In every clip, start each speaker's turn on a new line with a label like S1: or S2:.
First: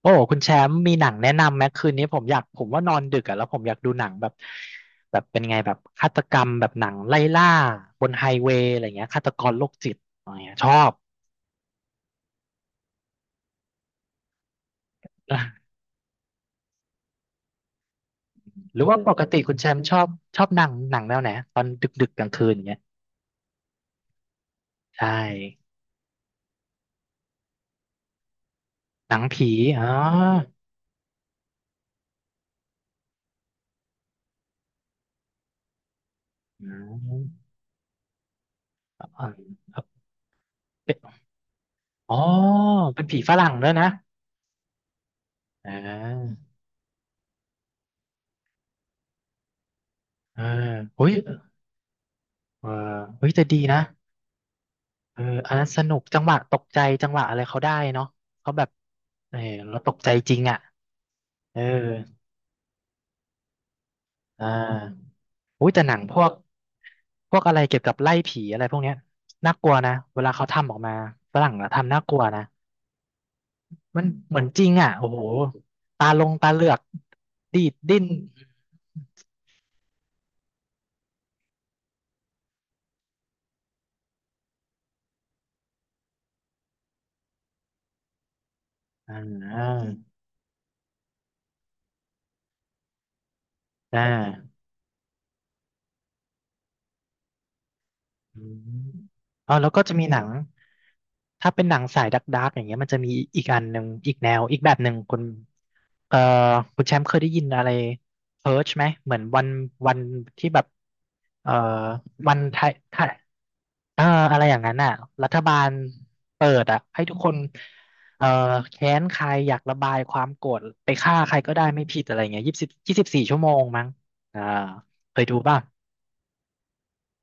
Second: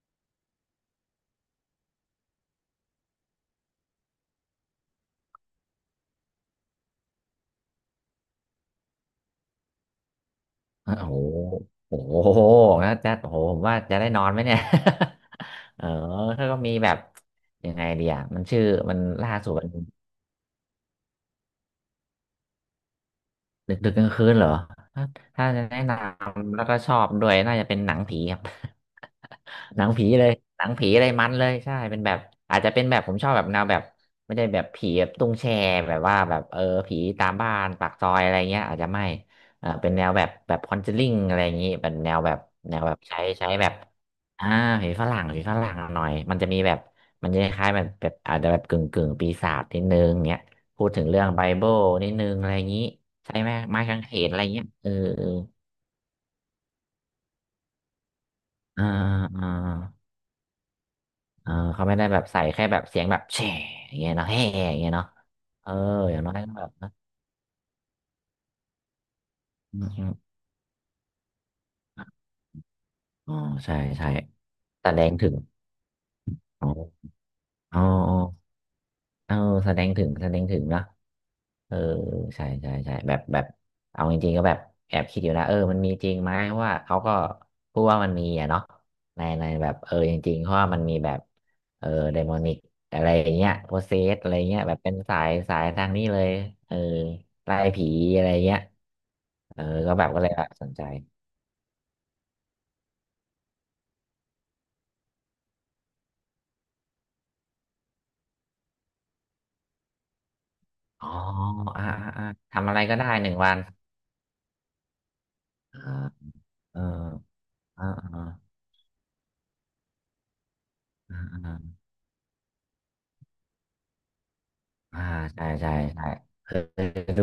S1: โอ้คุณแชมป์มีหนังแนะนำไหมคืนนี้ผมอยากผมว่านอนดึกอะแล้วผมอยากดูหนังแบบเป็นไงแบบฆาตกรรมแบบหนังไล่ล่าบนไฮเวย์อะไรเงี้ยฆาตกรโรคจิตอะไรเงี้ยชอบ
S2: อ่ะโอ้โหโอ้โหแล้วจะโอ้โหผมว่าจะได้นอนไหมเนี่ย
S1: อ่ะ
S2: เออถ้าก็มีแบบยังไงดีอ่ะมันชื่อ
S1: หรือ
S2: มั
S1: ว่า
S2: น
S1: ปก
S2: ล่า
S1: ติ
S2: สุ
S1: คุ
S2: ด
S1: ณแช
S2: มัน
S1: มป์ชอบชอบหนังแนวไหนตอนดึกดึกกลางคืนอย่างเงี้ย
S2: ดึกดึกกลางคืนเหรอถ้า
S1: ใช่
S2: ถ้าจะแนะนำแล้วก็ชอบด้วยน่าจะเป็นหนังผีครับ
S1: หนังผี
S2: ห
S1: อ๋
S2: นั
S1: อ
S2: งผีเลย หนังผีเลยมันเลยใช่เป็นแบบอาจจะเป็นแบบผมชอบแบบแนวแบบไม่ได้แบบผีแบบตุ้งแชร์แบบว่าแบบเออ
S1: อื
S2: ผีตาม
S1: ม
S2: บ้านปากซอยอะไรเงี้ยอาจจะ
S1: อ
S2: ไม่
S1: ่า
S2: เออเป็นแนวแบบแบบคอนเจ
S1: เป็น
S2: ลิ่งอะไรอย่างงี้เป็นแน
S1: อ๋อ
S2: วแบบแนวแบบ
S1: เป็นผี
S2: ใช้
S1: ฝ
S2: ใช้
S1: รั่ง
S2: แบ
S1: ด้วย
S2: บ
S1: นะ
S2: อ่าผีฝรั่งผีฝ
S1: อ่
S2: รั่งหน่อยมั
S1: า
S2: นจะมีแบบมันจะคล้ายๆแบบแบบอาจจะแบบกึ่งกึ่งปีศาจนิดนึงเงี้
S1: เอ
S2: ย
S1: อ
S2: พูดถึ
S1: เฮ้
S2: ง
S1: ย
S2: เรื่อ
S1: เ
S2: งไบเบิลนิดนึงอะไรอ
S1: อ
S2: ย่า
S1: อ
S2: งนี้
S1: เฮ้ย
S2: ใช้
S1: แต่
S2: ไม้
S1: ดีนะ
S2: ไม้กางเขนอะไรเงี้ยเออ
S1: เอออันนั้นสนุกจังหวะตกใจจังหวะอะไรเขาได้เนาะเขาแบบ
S2: เออ
S1: เออ
S2: อ่าอ่า
S1: เราตกใจจริงอ่ะ
S2: อ่า
S1: เออ
S2: เขาไม่ได้แบบใส่แค่แบบเสียงแบบแฉอย่างเงี้ยเนาะแฮ่
S1: อ่
S2: อย่างเงี้ยเนาะ
S1: าอุ้
S2: เอ
S1: ย
S2: อ
S1: แต่หนังพ
S2: อย่าง
S1: วก
S2: น้อยก็แบบนะ
S1: พวกอะไรเกี่ยวกับไล่ผีอะไรพวกเนี้ยน่ากลัว
S2: อืม
S1: นะ
S2: อืม
S1: เวลาเขาทำออกมาฝรั่งอะทำน่ากลัวนะ
S2: อ๋อใช่
S1: มัน
S2: ใช่
S1: เหมือนจริง
S2: แต่
S1: อ่ะ
S2: แด
S1: โอ้
S2: ง
S1: โห
S2: ถึง
S1: ตาลงตาเหลื
S2: อ๋
S1: อก
S2: อ
S1: ดีด
S2: อ๋อ
S1: ดิ้น
S2: เออแสดงถึงแสดงถึงเนาะเออใช่ใช่ใช่แบบแบบเอาจริงๆก็แบบแอบคิดอยู่นะเออมันมีจริงไหมเพราะว่าเขาก็พูดว่ามันมีอะเนาะ
S1: อ่
S2: ในแบบ
S1: า
S2: เออจริงๆเพราะว่ามันมีแบบเออไดมอนิกอะไรอย่างเงี้ยโพเซ
S1: อ่
S2: สอะไรเงี้
S1: า
S2: ยแบบเป็นสายทางนี้เลยเออไล่ผีอะไร
S1: อื
S2: เงี้ย
S1: มอ๋อ
S2: เออ
S1: แล้วก็จะ
S2: ก็แบ
S1: มี
S2: บ
S1: หนั
S2: ก็เล
S1: ง
S2: ยแบบสนใจ
S1: ถ้าเป็นหนังสายดัก์กๆอย่างเงี้ยมันจะมีอีกอันหนึ่งอีกแนวอีกแบบหนึ่งคุณเอ่อคุณแชมป์เคยได้ยินอะไรเพิร์ชไหมเหมือนวันที่แบบ
S2: อ๋อ
S1: เอ่อ
S2: อ่าอ่าอ่า
S1: วันไท
S2: ทำ
S1: ย
S2: อะไร
S1: ไท
S2: ก็ได้
S1: ย
S2: หนึ่งวัน
S1: เอ่ออะไรอย่างนั้นอ่ะรัฐบาล
S2: อ่า
S1: เปิด
S2: เอ
S1: อ่ะ
S2: อ
S1: ให้ทุกคน
S2: อ่าอ่
S1: เอ่อแค้นใครอยากระบายความโกรธไปฆ่า
S2: า
S1: ใครก็
S2: อ่า
S1: ได้ไม่ผิดอะไรเงี้ย24 ชั่วโมงมั้งอ่า
S2: อ่า
S1: เคยดู
S2: ใช่
S1: ป่ะ
S2: ใช่ใช่เคยดู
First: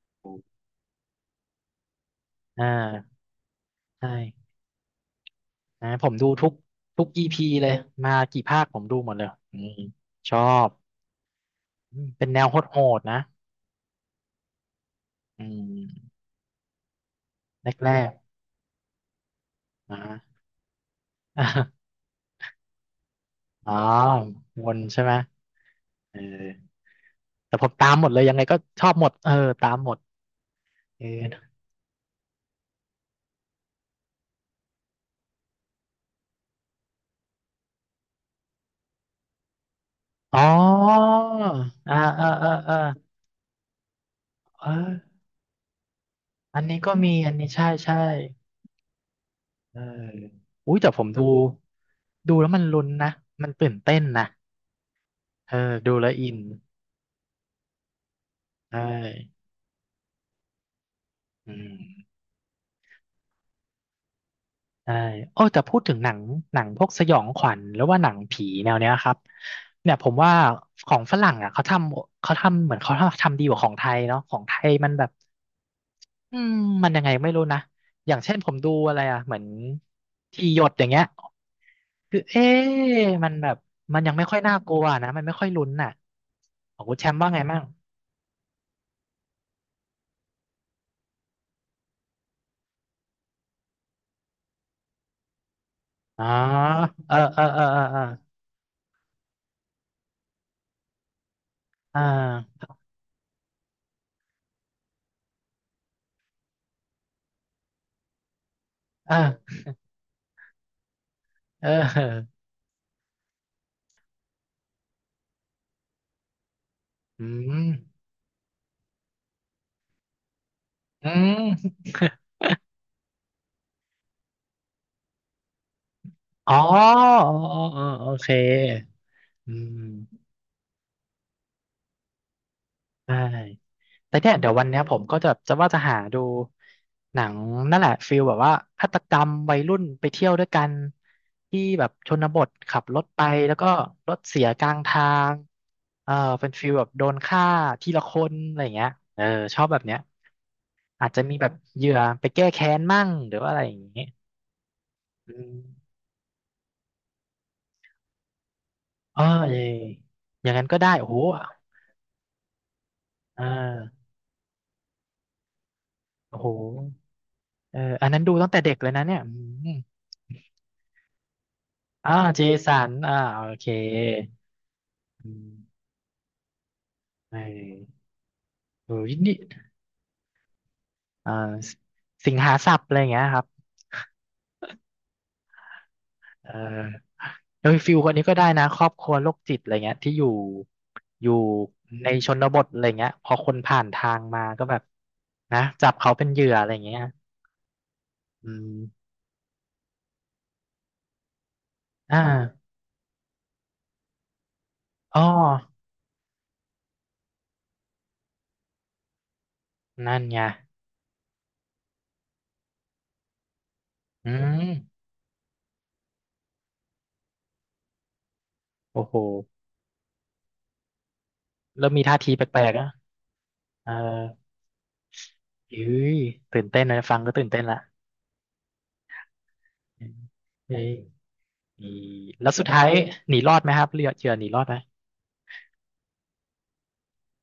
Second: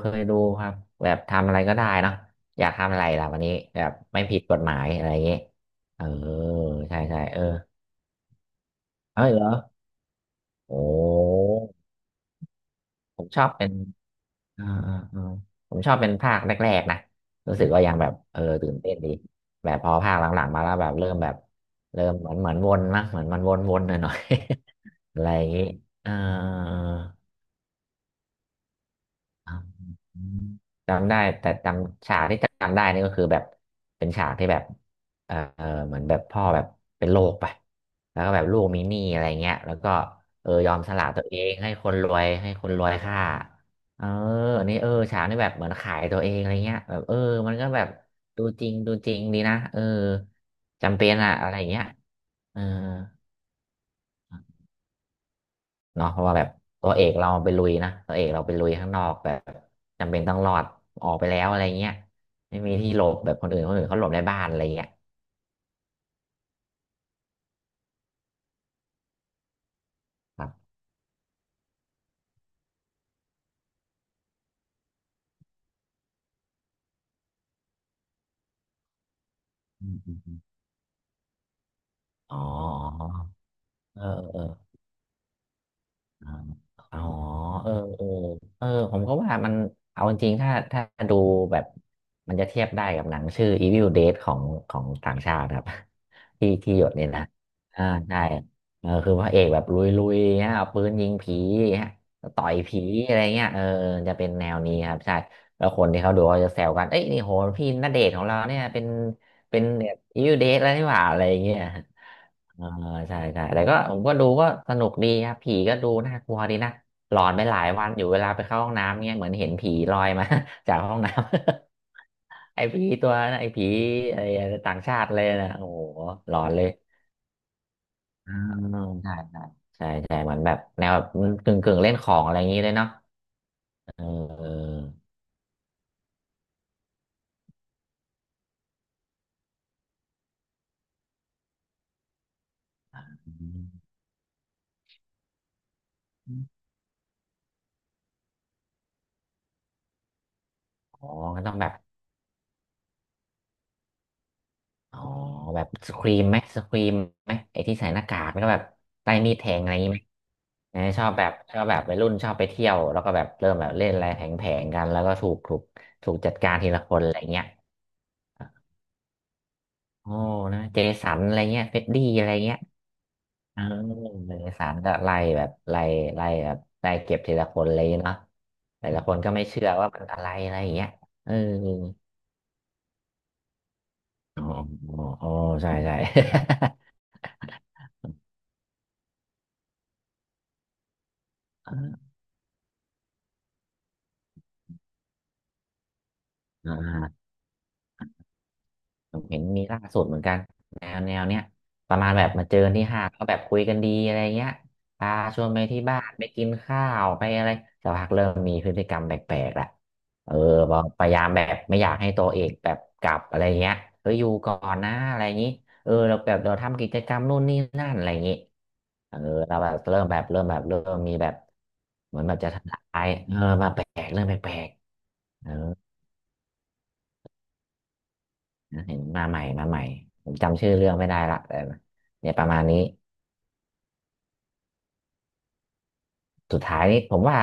S2: เคยดูครับแบบทำอะไรก็ได้เนอะอ
S1: อ่
S2: ยากทำอะไร
S1: า
S2: ล่ะวันนี้แบบ
S1: ใช่
S2: ไม่ผิดกฎหมายอะไรอย่างงี้
S1: นะ
S2: เอ
S1: ผ
S2: อ
S1: มดูทุก
S2: ใช่
S1: ทุก
S2: ใช่
S1: อี
S2: เออ
S1: พีเลยมากี่ภาคผมดูหมด
S2: เอ้
S1: เลย
S2: ยเหรอ
S1: อืมชอบ
S2: โอ้
S1: อืมเป็นแนวโหดๆนะ
S2: ผมชอบเป็นอ่าอ่าอ่า
S1: อื
S2: ผมชอบเป็น
S1: ม
S2: ภาคแรกๆนะรู้สึ
S1: แ
S2: กว่า
S1: ร
S2: ยังแบ
S1: ก
S2: บ
S1: ๆ
S2: เออตื่นเต้นดีแบบพอ
S1: นะ
S2: ภาคหลังๆมาแล้วแบบเริ่มแบบ
S1: อ่ะ
S2: เริ่มเหมือนวนมั้งเหมือนมัน
S1: อ๋อ
S2: วนๆหน่อย
S1: วนใช่
S2: ๆ
S1: ไหม
S2: อะไรอย่างงี้เออ
S1: เออแต่ผมตามหมดเลยยังไงก็ชอบหมดเออ
S2: อ่
S1: ตาม
S2: า
S1: หมดเออ
S2: จำได้แต่จำฉากที่จำได้นี่ก็คือแบบเป็นฉากที่แบบเออเหมือนแบบพ่อแบบเป็นโรคไปแล้วก็แบบลูกมีหนี้อะไรเงี้ยแล้วก็
S1: อ๋
S2: เออยอมสละ
S1: อ
S2: ตัวเองให้ค
S1: อ่า
S2: นรว
S1: อ่า
S2: ย
S1: อ่า
S2: ให้คน
S1: อ่า
S2: รวยฆ่าเอออั
S1: เอ
S2: นนี้เอ
S1: อ
S2: อฉากนี่แบบเหมือนขายตัวเองอะไร
S1: อัน
S2: เงี้
S1: นี้
S2: ย
S1: ก็
S2: แบบ
S1: มี
S2: เออ
S1: อันนี้
S2: มันก็
S1: ใช่
S2: แบบ
S1: ใช่
S2: ดูจริงดูจริงดีนะ
S1: เอ
S2: เอ
S1: อ
S2: อ
S1: อุ้ยแต่
S2: จำ
S1: ผ
S2: เป็
S1: ม
S2: น
S1: ดู
S2: อะอะไรเงี้ย
S1: ดูแล้ว
S2: เอ
S1: มั
S2: อ
S1: นลุ้นนะมันตื่นเต้นนะเออดู
S2: เนาะ
S1: แล้ว
S2: เพ
S1: อิ
S2: ราะว่า
S1: น
S2: แบบตัวเอกเราไปลุยนะตัวเอกเราไปลุย
S1: ใช่
S2: ข้างนอกแบบจำเป็นต้องรอดออกไปแล้ว
S1: อื
S2: อะไรเงี้ย
S1: ม
S2: ไม่มีที่หลบแบบคนอื่นเขาหลบในบ้านอะไรเงี้ย
S1: ใช่โอ้แต่พูดถึงหนังหนังพวกสยองขวัญหรือว่าหนังผีแนวเนี้ยครับเนี่ยผมว่า
S2: ครับ
S1: ของฝรั่งอ่ะเขาทำเหมือนเขาทำดีกว่าของไทยเนาะของไทยมันแบบอืมมันยังไงไม่รู้นะอย่างเช่นผมดูอะไรอ่ะเหมือน
S2: อืมอืมอม
S1: ที่หยดอย่างเงี้ยคือ
S2: อ๋
S1: เอ๊ะ
S2: อ
S1: มันแบบมัน
S2: เออ
S1: ยังไม่ค่อ
S2: เอ
S1: ย
S2: อ
S1: น่ากลัวนะมันไม่ค่อยลุ้นน่ะ
S2: อ่า
S1: ของคุ
S2: อ๋
S1: ณ
S2: อ
S1: แชมป์ว่าไงมั่ง
S2: เออเออเออผมก็ว่ามันเอาจริงๆถ้าดูแบบ มันจะเทียบได้กับหนังชื่อ Evil Dead ของต่างชาติครับ
S1: อ๋อ
S2: ที่หยดเนี่ย
S1: เออ
S2: นะ
S1: เออเออเออ
S2: อ่า
S1: เออ
S2: ใช่เออคือพระเอกแบบลุยๆฮะเอาปืนยิงผีฮะ
S1: อ่
S2: ต่อย
S1: า
S2: ผีอะไรเงี้ยเออจะเป็นแนวนี้ครับใช่แล้วคนที่เขาดูเขาจะแซวกันเอ้ยนี่โหพี่ณเดชน์ของเราเนี่ยเป็น
S1: เออ
S2: แบบ Evil Dead แล้วนี่หว่าอะไรเงี้ย
S1: เออ
S2: เอ่าใช่ใช่แต่ก็ผมก็ดูก็สนุกดีครับผีก็ดูน่ากลัวดีนะหล
S1: อื
S2: อนไปหลา
S1: ม
S2: ยวันอยู่เวลาไปเข้าห้องน้ำเงี้ยเหมือนเห็นผีลอยมา จากห้อง
S1: อื
S2: น้ำ
S1: ม
S2: ไอ้ผีตัวนะไอ้ผีไอ้ต่างชาติเลยนะโอ้โหหลอน
S1: อ๋อ
S2: เลย
S1: อ๋ออ๋อโอเค
S2: อ่าใช่
S1: อื
S2: ใช่ใช่
S1: ม
S2: เหมือนแบบแนวแบบกึ่งกึ่งเล่นของอะไรอย่างนี้เลยเนาะ
S1: ได้
S2: เออ
S1: แต่เนี่ยเดี๋ยววันเนี้ยผมก็จะว่าจะหาดูหนังนั่นแหละฟิลแบบว่าฆาตกรรมวัยรุ่นไปเที่ยวด้วยกันที่แบบชนบทขับรถไปแล้วก็รถเสียกลางทางเออเป็นฟิลแบบโดนฆ่าทีละคนอะไรอย่างเงี้ยเออชอบแบบเนี้ย
S2: อ๋
S1: อา
S2: อ
S1: จจะมี
S2: ก็
S1: แบ
S2: ต้
S1: บ
S2: องแบบ
S1: เหยื่อไปแก้แค้นมั่งหรือว่าอะไรอย่างงี้
S2: อ๋อ
S1: อืม
S2: แบบสครีมไหมสครีมไหมไอ้ที่ใส่หน้ากากแล้วก็แบบใต้
S1: เอ๋อ
S2: มีดแท
S1: เออ
S2: งอะไรอย่างงี้ไหม
S1: อย่างนั้นก็
S2: เออ
S1: ได้
S2: ช
S1: โอ้
S2: อบ
S1: โห
S2: แบบชอบแบบวัยรุ่นชอบไปเที่ยวแล้วก็แบบ
S1: เออ
S2: เริ่มแบบเล่นอะไรแผงๆกันแล้วก็ถูกถูกจัด
S1: โอ้โห
S2: การทีละคนอะไรเงี้ย
S1: เอออันนั้นดูตั้งแต่เด็กเลยนะเนี่ยอืม
S2: โอ้นะเจสันอะไรเงี้ยเฟดดี้
S1: อ่า
S2: อะไร
S1: เจ
S2: เงี้ย
S1: สันอ่าโอ
S2: เออ
S1: เค
S2: เจสันก็ไล่
S1: อื
S2: แบบไล่
S1: ม
S2: ไล่แบบไล่เก็บที
S1: เอ
S2: ละคนเลย
S1: อ
S2: เนาะแต่
S1: เอ
S2: ละ
S1: อ
S2: คนก็
S1: นี่
S2: ไม่เชื่อว่ามันอะไรอะไรอย่างเงี้ยเอ
S1: อ่า
S2: อ
S1: สสิงหาสับอะไรอย่างเงี้ยครับ
S2: อ๋ออ๋อใช่ใช่
S1: เออโดยฟิลคนนี้ก็ได้นะครอบครัวโรคจิตอะไรเงี้ยที่อยู่ใน ชนบทอะไรเงี้ยพอคนผ่านทางมาก็แบบนะจับเขาเป็นเหยื่ออะไร
S2: อ่
S1: เงี้ย
S2: า
S1: อืม
S2: ผมเห็นมีล่าสุดเหมือนกันแนวเนี้ยประมาณ
S1: อ่
S2: แบบมาเจอ
S1: า
S2: กันที่ห้างก็แบบคุยกันดีอะไรเงี้ยพา
S1: อ๋อ
S2: ชวนไปที่บ้านไปกินข้าวไปอะไรสักพักเริ่มมีพฤติกรรมแปลกๆละ
S1: นั่น
S2: เออ
S1: ไง
S2: บอกพยายามแบบไม่อยากให้ตัวเอกแบบกลับอะไรเงี้ยเฮ้ยอ
S1: อื
S2: ยู่ก่อนนะ
S1: ม
S2: อะไรอย่างนี้เออเราทำกิจกรรมนู่นนี่นั่นอะไรอย่างงี้
S1: โอ้
S2: เอ
S1: โห
S2: อเราแบบเริ่มมีแบบ
S1: เริ่มมี
S2: เห
S1: ท่า
S2: มือน
S1: ที
S2: แบบ
S1: แป
S2: จะ
S1: ลก
S2: ทำ
S1: ๆ
S2: ลา
S1: อ่ะ
S2: ยเออมาแปล
S1: เออ
S2: กเริ่มแปลกๆเออ
S1: อุ้ยตื่นเต้นนะฟังก็ตื่นเต้นละ
S2: นะเห็นมาใหม่มาใหม่ ผมจำชื่อ
S1: เฮ้
S2: เรื่
S1: ย
S2: องไม่ได้ละแต่
S1: อี
S2: เนี่ยป
S1: แล้
S2: ระ
S1: ว
S2: มาณ
S1: สุด
S2: นี้
S1: ท้ายหนีรอดไหมครับเรือเจือหนีรอดไหม
S2: สุดท้ายนี่ผมว่า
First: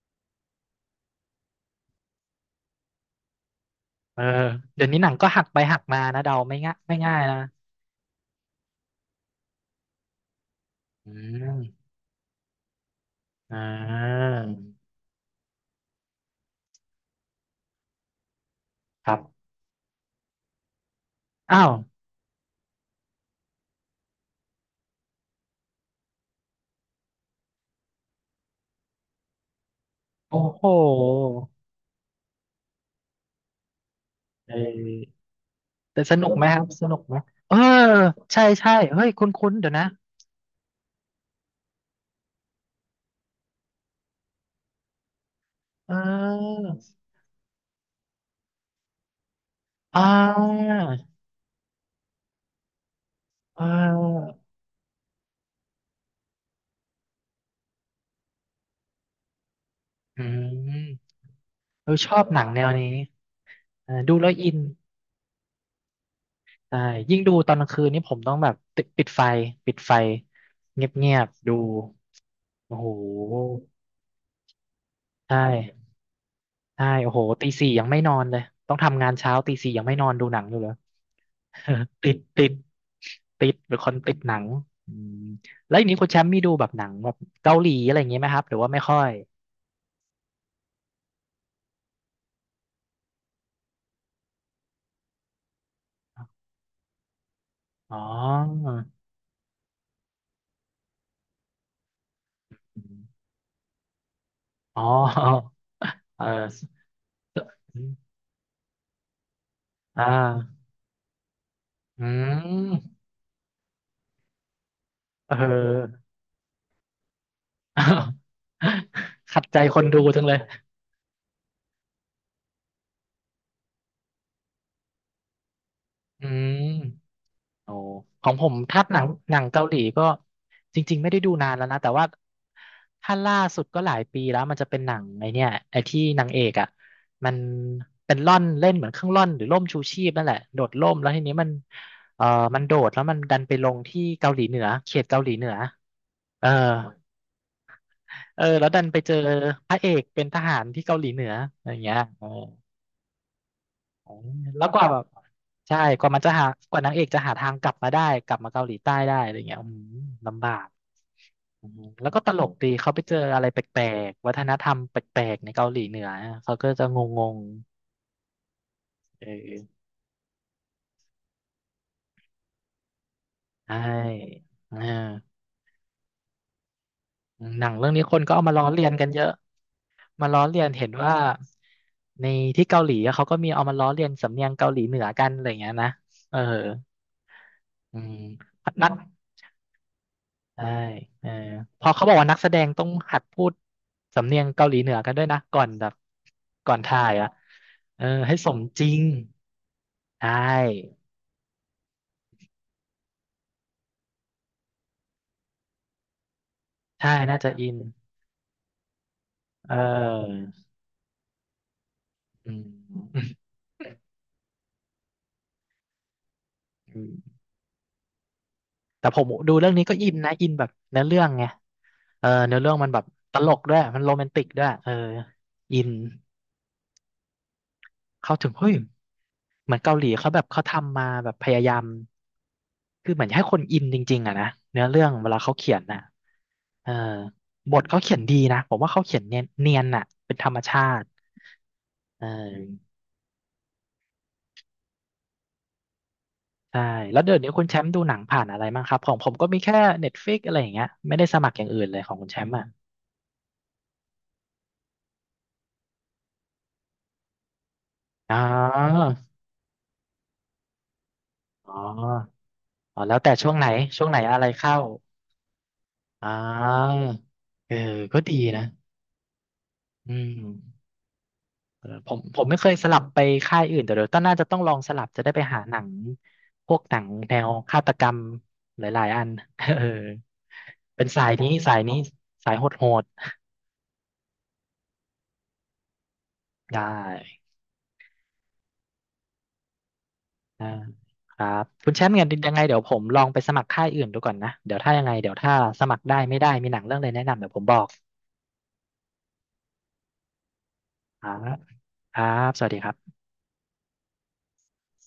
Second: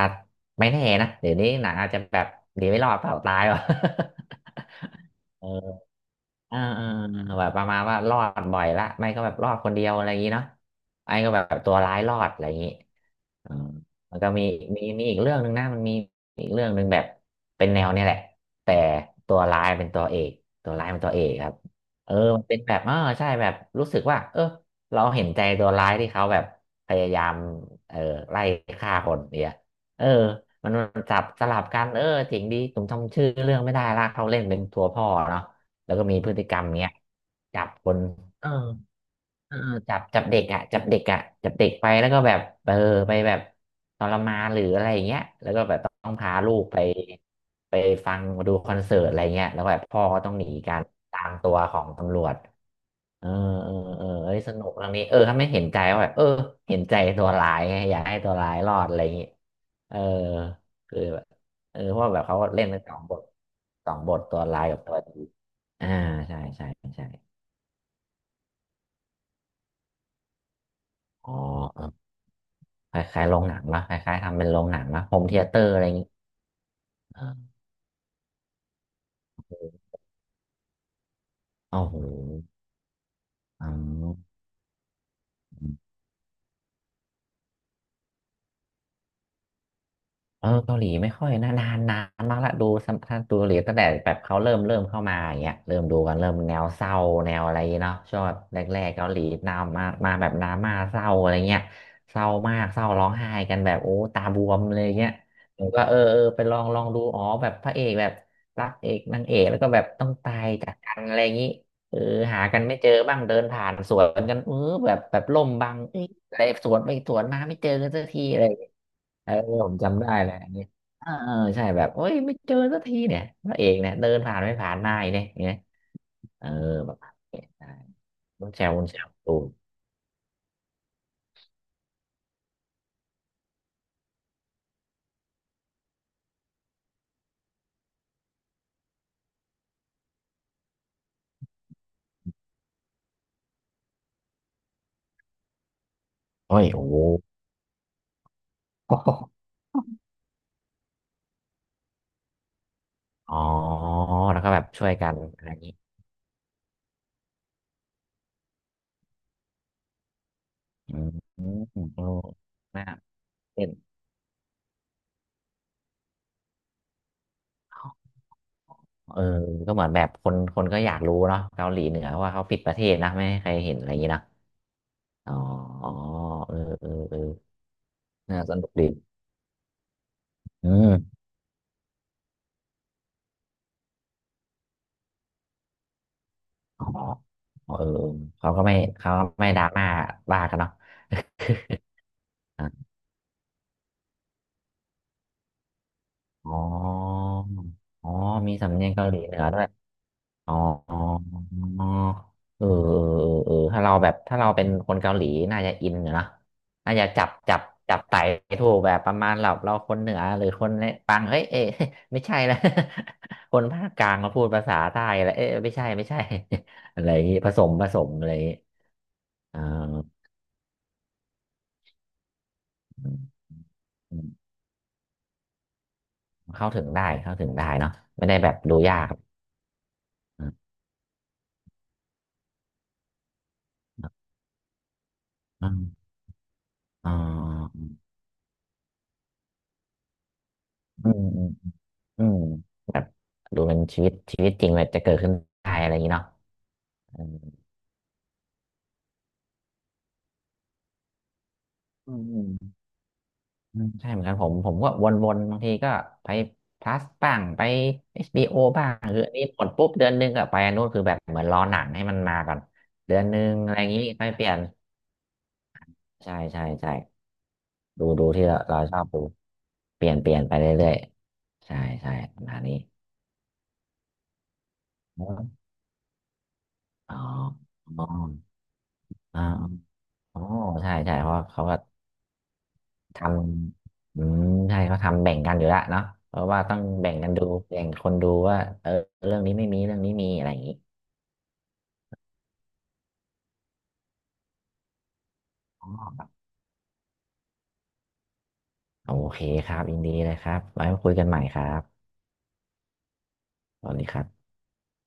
S2: ไม่แน่นะเดี๋ยวนี้หนังอาจจะแบบดีไม่รอดเปล่าตายว่ะ
S1: เออเดี๋ยวนี้หนังก็ หั
S2: เอ
S1: ก
S2: อ
S1: ไปหักมานะเดา
S2: เอ
S1: ไม่
S2: อ
S1: ง่าย
S2: เออ
S1: ไม่ง่าย
S2: เออ
S1: นะ
S2: แบบประมาณว่ารอดบ่อยละไม่ก็แบบรอดคนเดียวอะไรอย่างนี้เนาะ
S1: อื
S2: ไอ้ก็แบบตัว
S1: ม
S2: ร้ายรอดอะไรอย่างนี้อื
S1: อ่
S2: มมัน
S1: า
S2: ก็มีมีอีกเรื่องหนึ่งนะมันมีอีกเรื่องหนึ่งแบบเป็นแนวเนี่ยแหละแต่
S1: ครั
S2: ตัว
S1: บ
S2: ร้ายเป็นตัวเอกตัวร้ายเป็นตัวเอกครับ
S1: อ้าว
S2: เออมันเป็นแบบเออใช่แบบรู้สึกว่าเออเราเห็นใจตัวร้ายที่เขาแบบพยายามเออไล่ฆ่าคนเนี่ยเออ
S1: โอ้โห
S2: มันจับสลับกันเออถึงดีผมจำชื่อเรื่องไม่ได้ละเขาเล่น
S1: เอ
S2: เป็นตัวพ่อ
S1: อ
S2: เนาะ แล้ว
S1: แต่
S2: ก็
S1: ส
S2: มี
S1: นุ
S2: พ
S1: ก
S2: ฤ
S1: ไหม
S2: ติก
S1: ค
S2: ร
S1: รั
S2: ร
S1: บ
S2: ม
S1: ส
S2: เนี้ย
S1: นุกไหมเออ
S2: จับคน
S1: ใช่
S2: เออ
S1: ใช่เฮ้ยคุ้
S2: เอ
S1: น
S2: อ
S1: ๆ
S2: เอ
S1: เดี๋ยว
S2: อ
S1: นะ
S2: จับเด็กอ่ะจับเด็กไปแล้วก็แบบเออไปแบบทรมานหรืออะไรอย่างเงี้ยแล้วก็แบบต
S1: เ
S2: ้องพาลู
S1: อ
S2: ก
S1: อ
S2: ไปฟังดูคอนเสิร์ตอะไรเงี้ยแล้วแบบ
S1: อ่
S2: พ่อก็ต้องหนี
S1: า
S2: การตามตัวของตำรวจเ
S1: เ
S2: เออออเอ้
S1: ออ
S2: ยสนุกเรื่องนี้เออถ้าไม่เห็นใจว่าแบบเออเห็นใจตัวร้ายไงอยากให้ตัวร้ายรอดอะไรอย่างงี้เออ
S1: อืม
S2: คือแบบเออ
S1: เรา
S2: เพราะ
S1: ช
S2: ว่า
S1: อ
S2: แบบ
S1: บ
S2: เขา
S1: หนังแน
S2: เล่น
S1: ว
S2: ทั้ง
S1: นี้
S2: สองบทส
S1: เออ
S2: องบ
S1: ดู
S2: ท
S1: แล้ว
S2: ตัว
S1: อิน
S2: ร้ายกับตัวดี อ่าใช่ใช่
S1: ใช่
S2: ใช่
S1: ยิ่งดูตอนกลางคืนนี่ผมต้องแบบติดปิดไฟเงียบ
S2: อ๋อ
S1: ๆดูโอ้โห
S2: เออคล้ายๆโรงหนังนะคล้ายๆทำเป็นโรงหนังนะโฮม
S1: ใช่
S2: เธียเตอร์อะไรอย่างงี้
S1: ใช่โอ้โห
S2: เอ
S1: ตี
S2: อ
S1: สี่ยังไม่นอนเลยต้องทำงานเช้าตีสี่ยังไม่นอนดูหนังอยู่เลย
S2: โอ้โห
S1: ติดติดติด
S2: อื
S1: เป็นคนติดหนั
S2: ม
S1: งอืมแล้วอย่างนี้คุณแชมป์มีดูแบบหนังแบบเกาหลีอะไรอย่างงี้ไหมครับหรือว่าไม่ค่อย
S2: เออเกาหลีไม่ค่อยนะนานมากละดูสัมท่านธ์ดูเกาหลีตั้งแต่แบบเขาเริ่มเข้ามาอย่างเงี้ยเริ่มดูกันเริ่มแนวเศร้าแนวอะไรเนาะ
S1: อ๋อ
S2: ชอบแรกๆเกาหลีนำมาแบบดราม่าเศร้าอะไรเงี้ยเศร้ามากเศ
S1: อื
S2: ร้าร้อง
S1: ม
S2: ไห้กันแบบโอ้ตาบวมเล
S1: อ๋อ
S2: ยเงี้ยผมก็เออ เอ
S1: เอ
S2: อ
S1: อ
S2: ไปลองดูอ๋อแบบพระเอกแบบ รักเอกนางเอกแล้วก็แบบ
S1: อ่า
S2: ต้องตายจากกันอะไรอย่างงี้เออ
S1: อื
S2: หากันไม่เจอ
S1: ม
S2: บ้างเดินผ่านสวนกันเออแบบ
S1: เอ
S2: ล่มบังเอ้ย
S1: อ
S2: อะไรสวนไปสวนมาไม่เจอ
S1: อ้า
S2: กันสั
S1: ว
S2: กทีอะไร เออ
S1: ขัดใจ
S2: ผม
S1: คนดู
S2: จำได้
S1: จัง
S2: เล
S1: เล
S2: ย
S1: ย
S2: อันนี้เออใช่แบบโอ้ยไม่เจอสักทีเนี่ยพระเอกเนี่ยเดินผ่านไม่ผ่านหน้าอีกเนี่ยอย่างเงี้ย
S1: อื
S2: เออ
S1: ม
S2: แบบเนี่ยได้
S1: โอ้ของผมถ้า
S2: คุณ
S1: ห
S2: แช
S1: นัง
S2: มป์ตู
S1: หนัง
S2: น
S1: เกาหลีก็จริงๆไม่ได้ดูนานแล้วนะ แต่ว่าถ้าล่าสุดก็หลายปีแล้วมันจะเป็นหนังไอเนี่ยไอที่นางเอกอ่ะมันเป็นร่อนเล่นเหมือนเครื่องร่อนหรือร่มชูชีพนั่นแหละโดดร่มแล้วทีนี้มันเออมันโดดแล้วมันดันไปลงที่เกาหลีเหนือเขตเกาหลีเหนือเออ
S2: โอ้ยโอ้โห
S1: เออแล้วดันไปเจอ พระเอกเป็นทหารที่เกาหลีเหนืออะไรอย่างเงี้ยเออ
S2: อ๋อ
S1: อ๋อ
S2: แล้วก็แบ
S1: แล้
S2: บ
S1: วก
S2: ช่
S1: ว่า
S2: วย
S1: แบบ
S2: กันอะไรอย่างงี้
S1: ใช่กว่ามันจะหากว่านางเอกจะหาทางกลับมาได้กลับมาเกาหลีใต้ได้อะไรเงี้ยอืมลำบาก
S2: อืม
S1: อืม
S2: เออ
S1: แล้วก็ตลกดี
S2: นา
S1: เขาไปเจออะไรแป
S2: เป็น
S1: ลกๆวัฒนธรรมแปลกๆในเกาหลีเหนือเขาก็จะงง
S2: เอ
S1: ๆ
S2: อ
S1: เออ
S2: ก็เหมือนแบบคนก็อยากรู้เนาะเกาหลีเหนือว่าเขาปิดประเทศนะไม่ให้ใครเห็
S1: ใช่
S2: นอะไรอย่างงี้นะ
S1: อ่า
S2: อ๋อเออ
S1: หนังเรื่องนี้คนก็
S2: น่า
S1: เอา
S2: ส
S1: มาล้อ
S2: นุก
S1: เลีย
S2: ดี
S1: นกันเยอะมาล้อเลีย
S2: อื
S1: นเห็นว่า
S2: ม
S1: ในที่เกาหลีอะเขาก็มีเอามาล้อเลียนสำเนียงเกาหลีเหนือกันอะไรเงี้ยนะเออ
S2: อ๋อเออ
S1: อืม
S2: เขาก็ไม่
S1: นัก
S2: ดราม่าว่ากัน
S1: ใช่
S2: เนาะ
S1: เออเขาบอกว่านักแสด งต้อง
S2: อะ
S1: หัดพูดสำเนียงเกาหลีเหนือกันด้วยนะก่อนแบบ
S2: อ๋
S1: ก่อนถ่าย
S2: อ
S1: อ่ะเออ
S2: อ๋อ
S1: ให้ส
S2: มี
S1: ม
S2: สำ
S1: จ
S2: เนี
S1: ริ
S2: ยง
S1: ง
S2: เกาหลีเหนือด้วย
S1: ใช
S2: อ๋อ
S1: ่
S2: อ๋อเออถ้าเราแบบถ้าเราเป็นคนเกาหลีน่าจะอินอยู่นะน่าจะ
S1: ใช่น่าจะอิน
S2: จับไต่ถูกแบบประมาณเรา
S1: เ
S2: เราคนเหนือห
S1: ออ
S2: รือคนเนี่ยปังเฮ้ยเอ๊ะ ไม่ใช่
S1: อื
S2: นะ
S1: ม
S2: คนภาคกลางมาพูดภาษาใต้แล้วเอ๊ะไม่ใช่
S1: อื
S2: อะไรอย่างงี้
S1: ม
S2: ผสมอะไรอย่างงี้
S1: แต่ผมดู
S2: อ่
S1: เรื่องนี้ก็อิน
S2: า
S1: นะอินแบบเนื้อเรื่องไงเออเนื้อเรื่องมันแบบตลกด้วยมันโรแมนติกด้วยเอออิน
S2: เข้าถึงได้เนาะไม่
S1: เข้า
S2: ได้
S1: ถึ
S2: แบ
S1: ง
S2: บ
S1: เฮ้ย
S2: ดูยาก
S1: เหมือนเกาหลีเขาแบ
S2: อื
S1: บ
S2: ม
S1: เขาทำมาแบบพยายามคือเหมือนให้คนอินจริงๆอะนะเนื้อเรื่องเวลาเขา
S2: อื
S1: เขียน
S2: ม
S1: น่ะเออ
S2: อ๋อ
S1: บทเขาเขียนดีนะผมว่าเขาเขียนเนียนน่ะเป็นธรรมชาติ
S2: อืมอืมอื
S1: เอ
S2: มแบ
S1: อ
S2: บดูเป็นชีวิตจริงแบบจะเกิดขึ้นได้อะไรอย่างนี้เนาะ
S1: ใช่แล้
S2: อื
S1: วเดี๋ย
S2: ม
S1: วนี้คุณแชมป์ดูหนังผ่านอะไรบ้างครับของผมก็มีแค่ Netflix อะไรอย่างเงี้ยไม่ได้สมัครอย่างอื่นเลยข
S2: อื
S1: อง
S2: ม
S1: คุณแช
S2: อื
S1: มป์อ่ะ
S2: มอืมใช่เหมือนกันผมก็วนๆบางทีก็ไปพลัสบ้างไปเอช
S1: อ๋
S2: บี b o บ้าง
S1: อ
S2: คืออันนี้หมดปุ๊บเดือนหนึงก็ไปอันนู้นคือแบบเหมือนรอ
S1: อ๋
S2: ห
S1: อ
S2: นังให้มันมาก่อน
S1: อ๋อแล้
S2: เดื
S1: ว
S2: อน
S1: แต่
S2: หนึ
S1: ช่
S2: ง
S1: วงไหน
S2: อะไรอย่างนี้
S1: ช่วงไหน
S2: ค่อย
S1: อะ
S2: เป
S1: ไร
S2: ลี่ยน
S1: เข้าอ๋อ
S2: ใช่ใช่
S1: เออ
S2: ดู
S1: ก็ดี
S2: ที่เรา
S1: นะ
S2: เราชอบดู
S1: อื
S2: เปลี่ยนไป
S1: ม
S2: เรื่อยๆใช่
S1: เออผ
S2: ใช่
S1: มผ
S2: ป
S1: ม
S2: ระ
S1: ไม่
S2: มาณ
S1: เคย
S2: นี้
S1: สลับไปค่ายอื่นแต่เดี๋ยวต้องน่าจะต้องลองสลับจะได้ไปหาหนังพวกหนัง
S2: อ๋อ
S1: แนวฆาตก
S2: อ๋อ
S1: รรมหลายๆอัน
S2: อ๋อ
S1: เออ
S2: อ๋อใช่
S1: เป็น
S2: ใช่
S1: สา
S2: เพ
S1: ย
S2: ราะ
S1: นี้
S2: เขา
S1: สา
S2: ก็
S1: ยนี้สายโหด
S2: ทำอืมใช่เขาทำแบ่งกันอยู่ละเนาะเพราะว่า
S1: ๆ
S2: ต้อ
S1: ได้
S2: งแบ่งกันดู แบ่งคนดูว่าเออเรื่องนี้ไม่มี เรื่องนี้มีอะไรอย่าง
S1: อ่า
S2: นี้
S1: ครับคุณแชมป์เงินยังไงเดี๋ยวผมลองไปสมัครค่ายอื่นดูก่อนนะเดี๋ยวถ้ายังไงเดี๋ยวถ้าสมัครได้
S2: อ๋อ
S1: ไม่ได้มีหนังเรื่องอะไรแนะนำเดี๋ยวผมบอก
S2: โอเคครับยินดีเลยครับไว้มาคุย
S1: ค
S2: กัน
S1: รั
S2: ให
S1: บ
S2: ม่ครับ
S1: ครับสวัสดีครับ
S2: สวัสดีครับ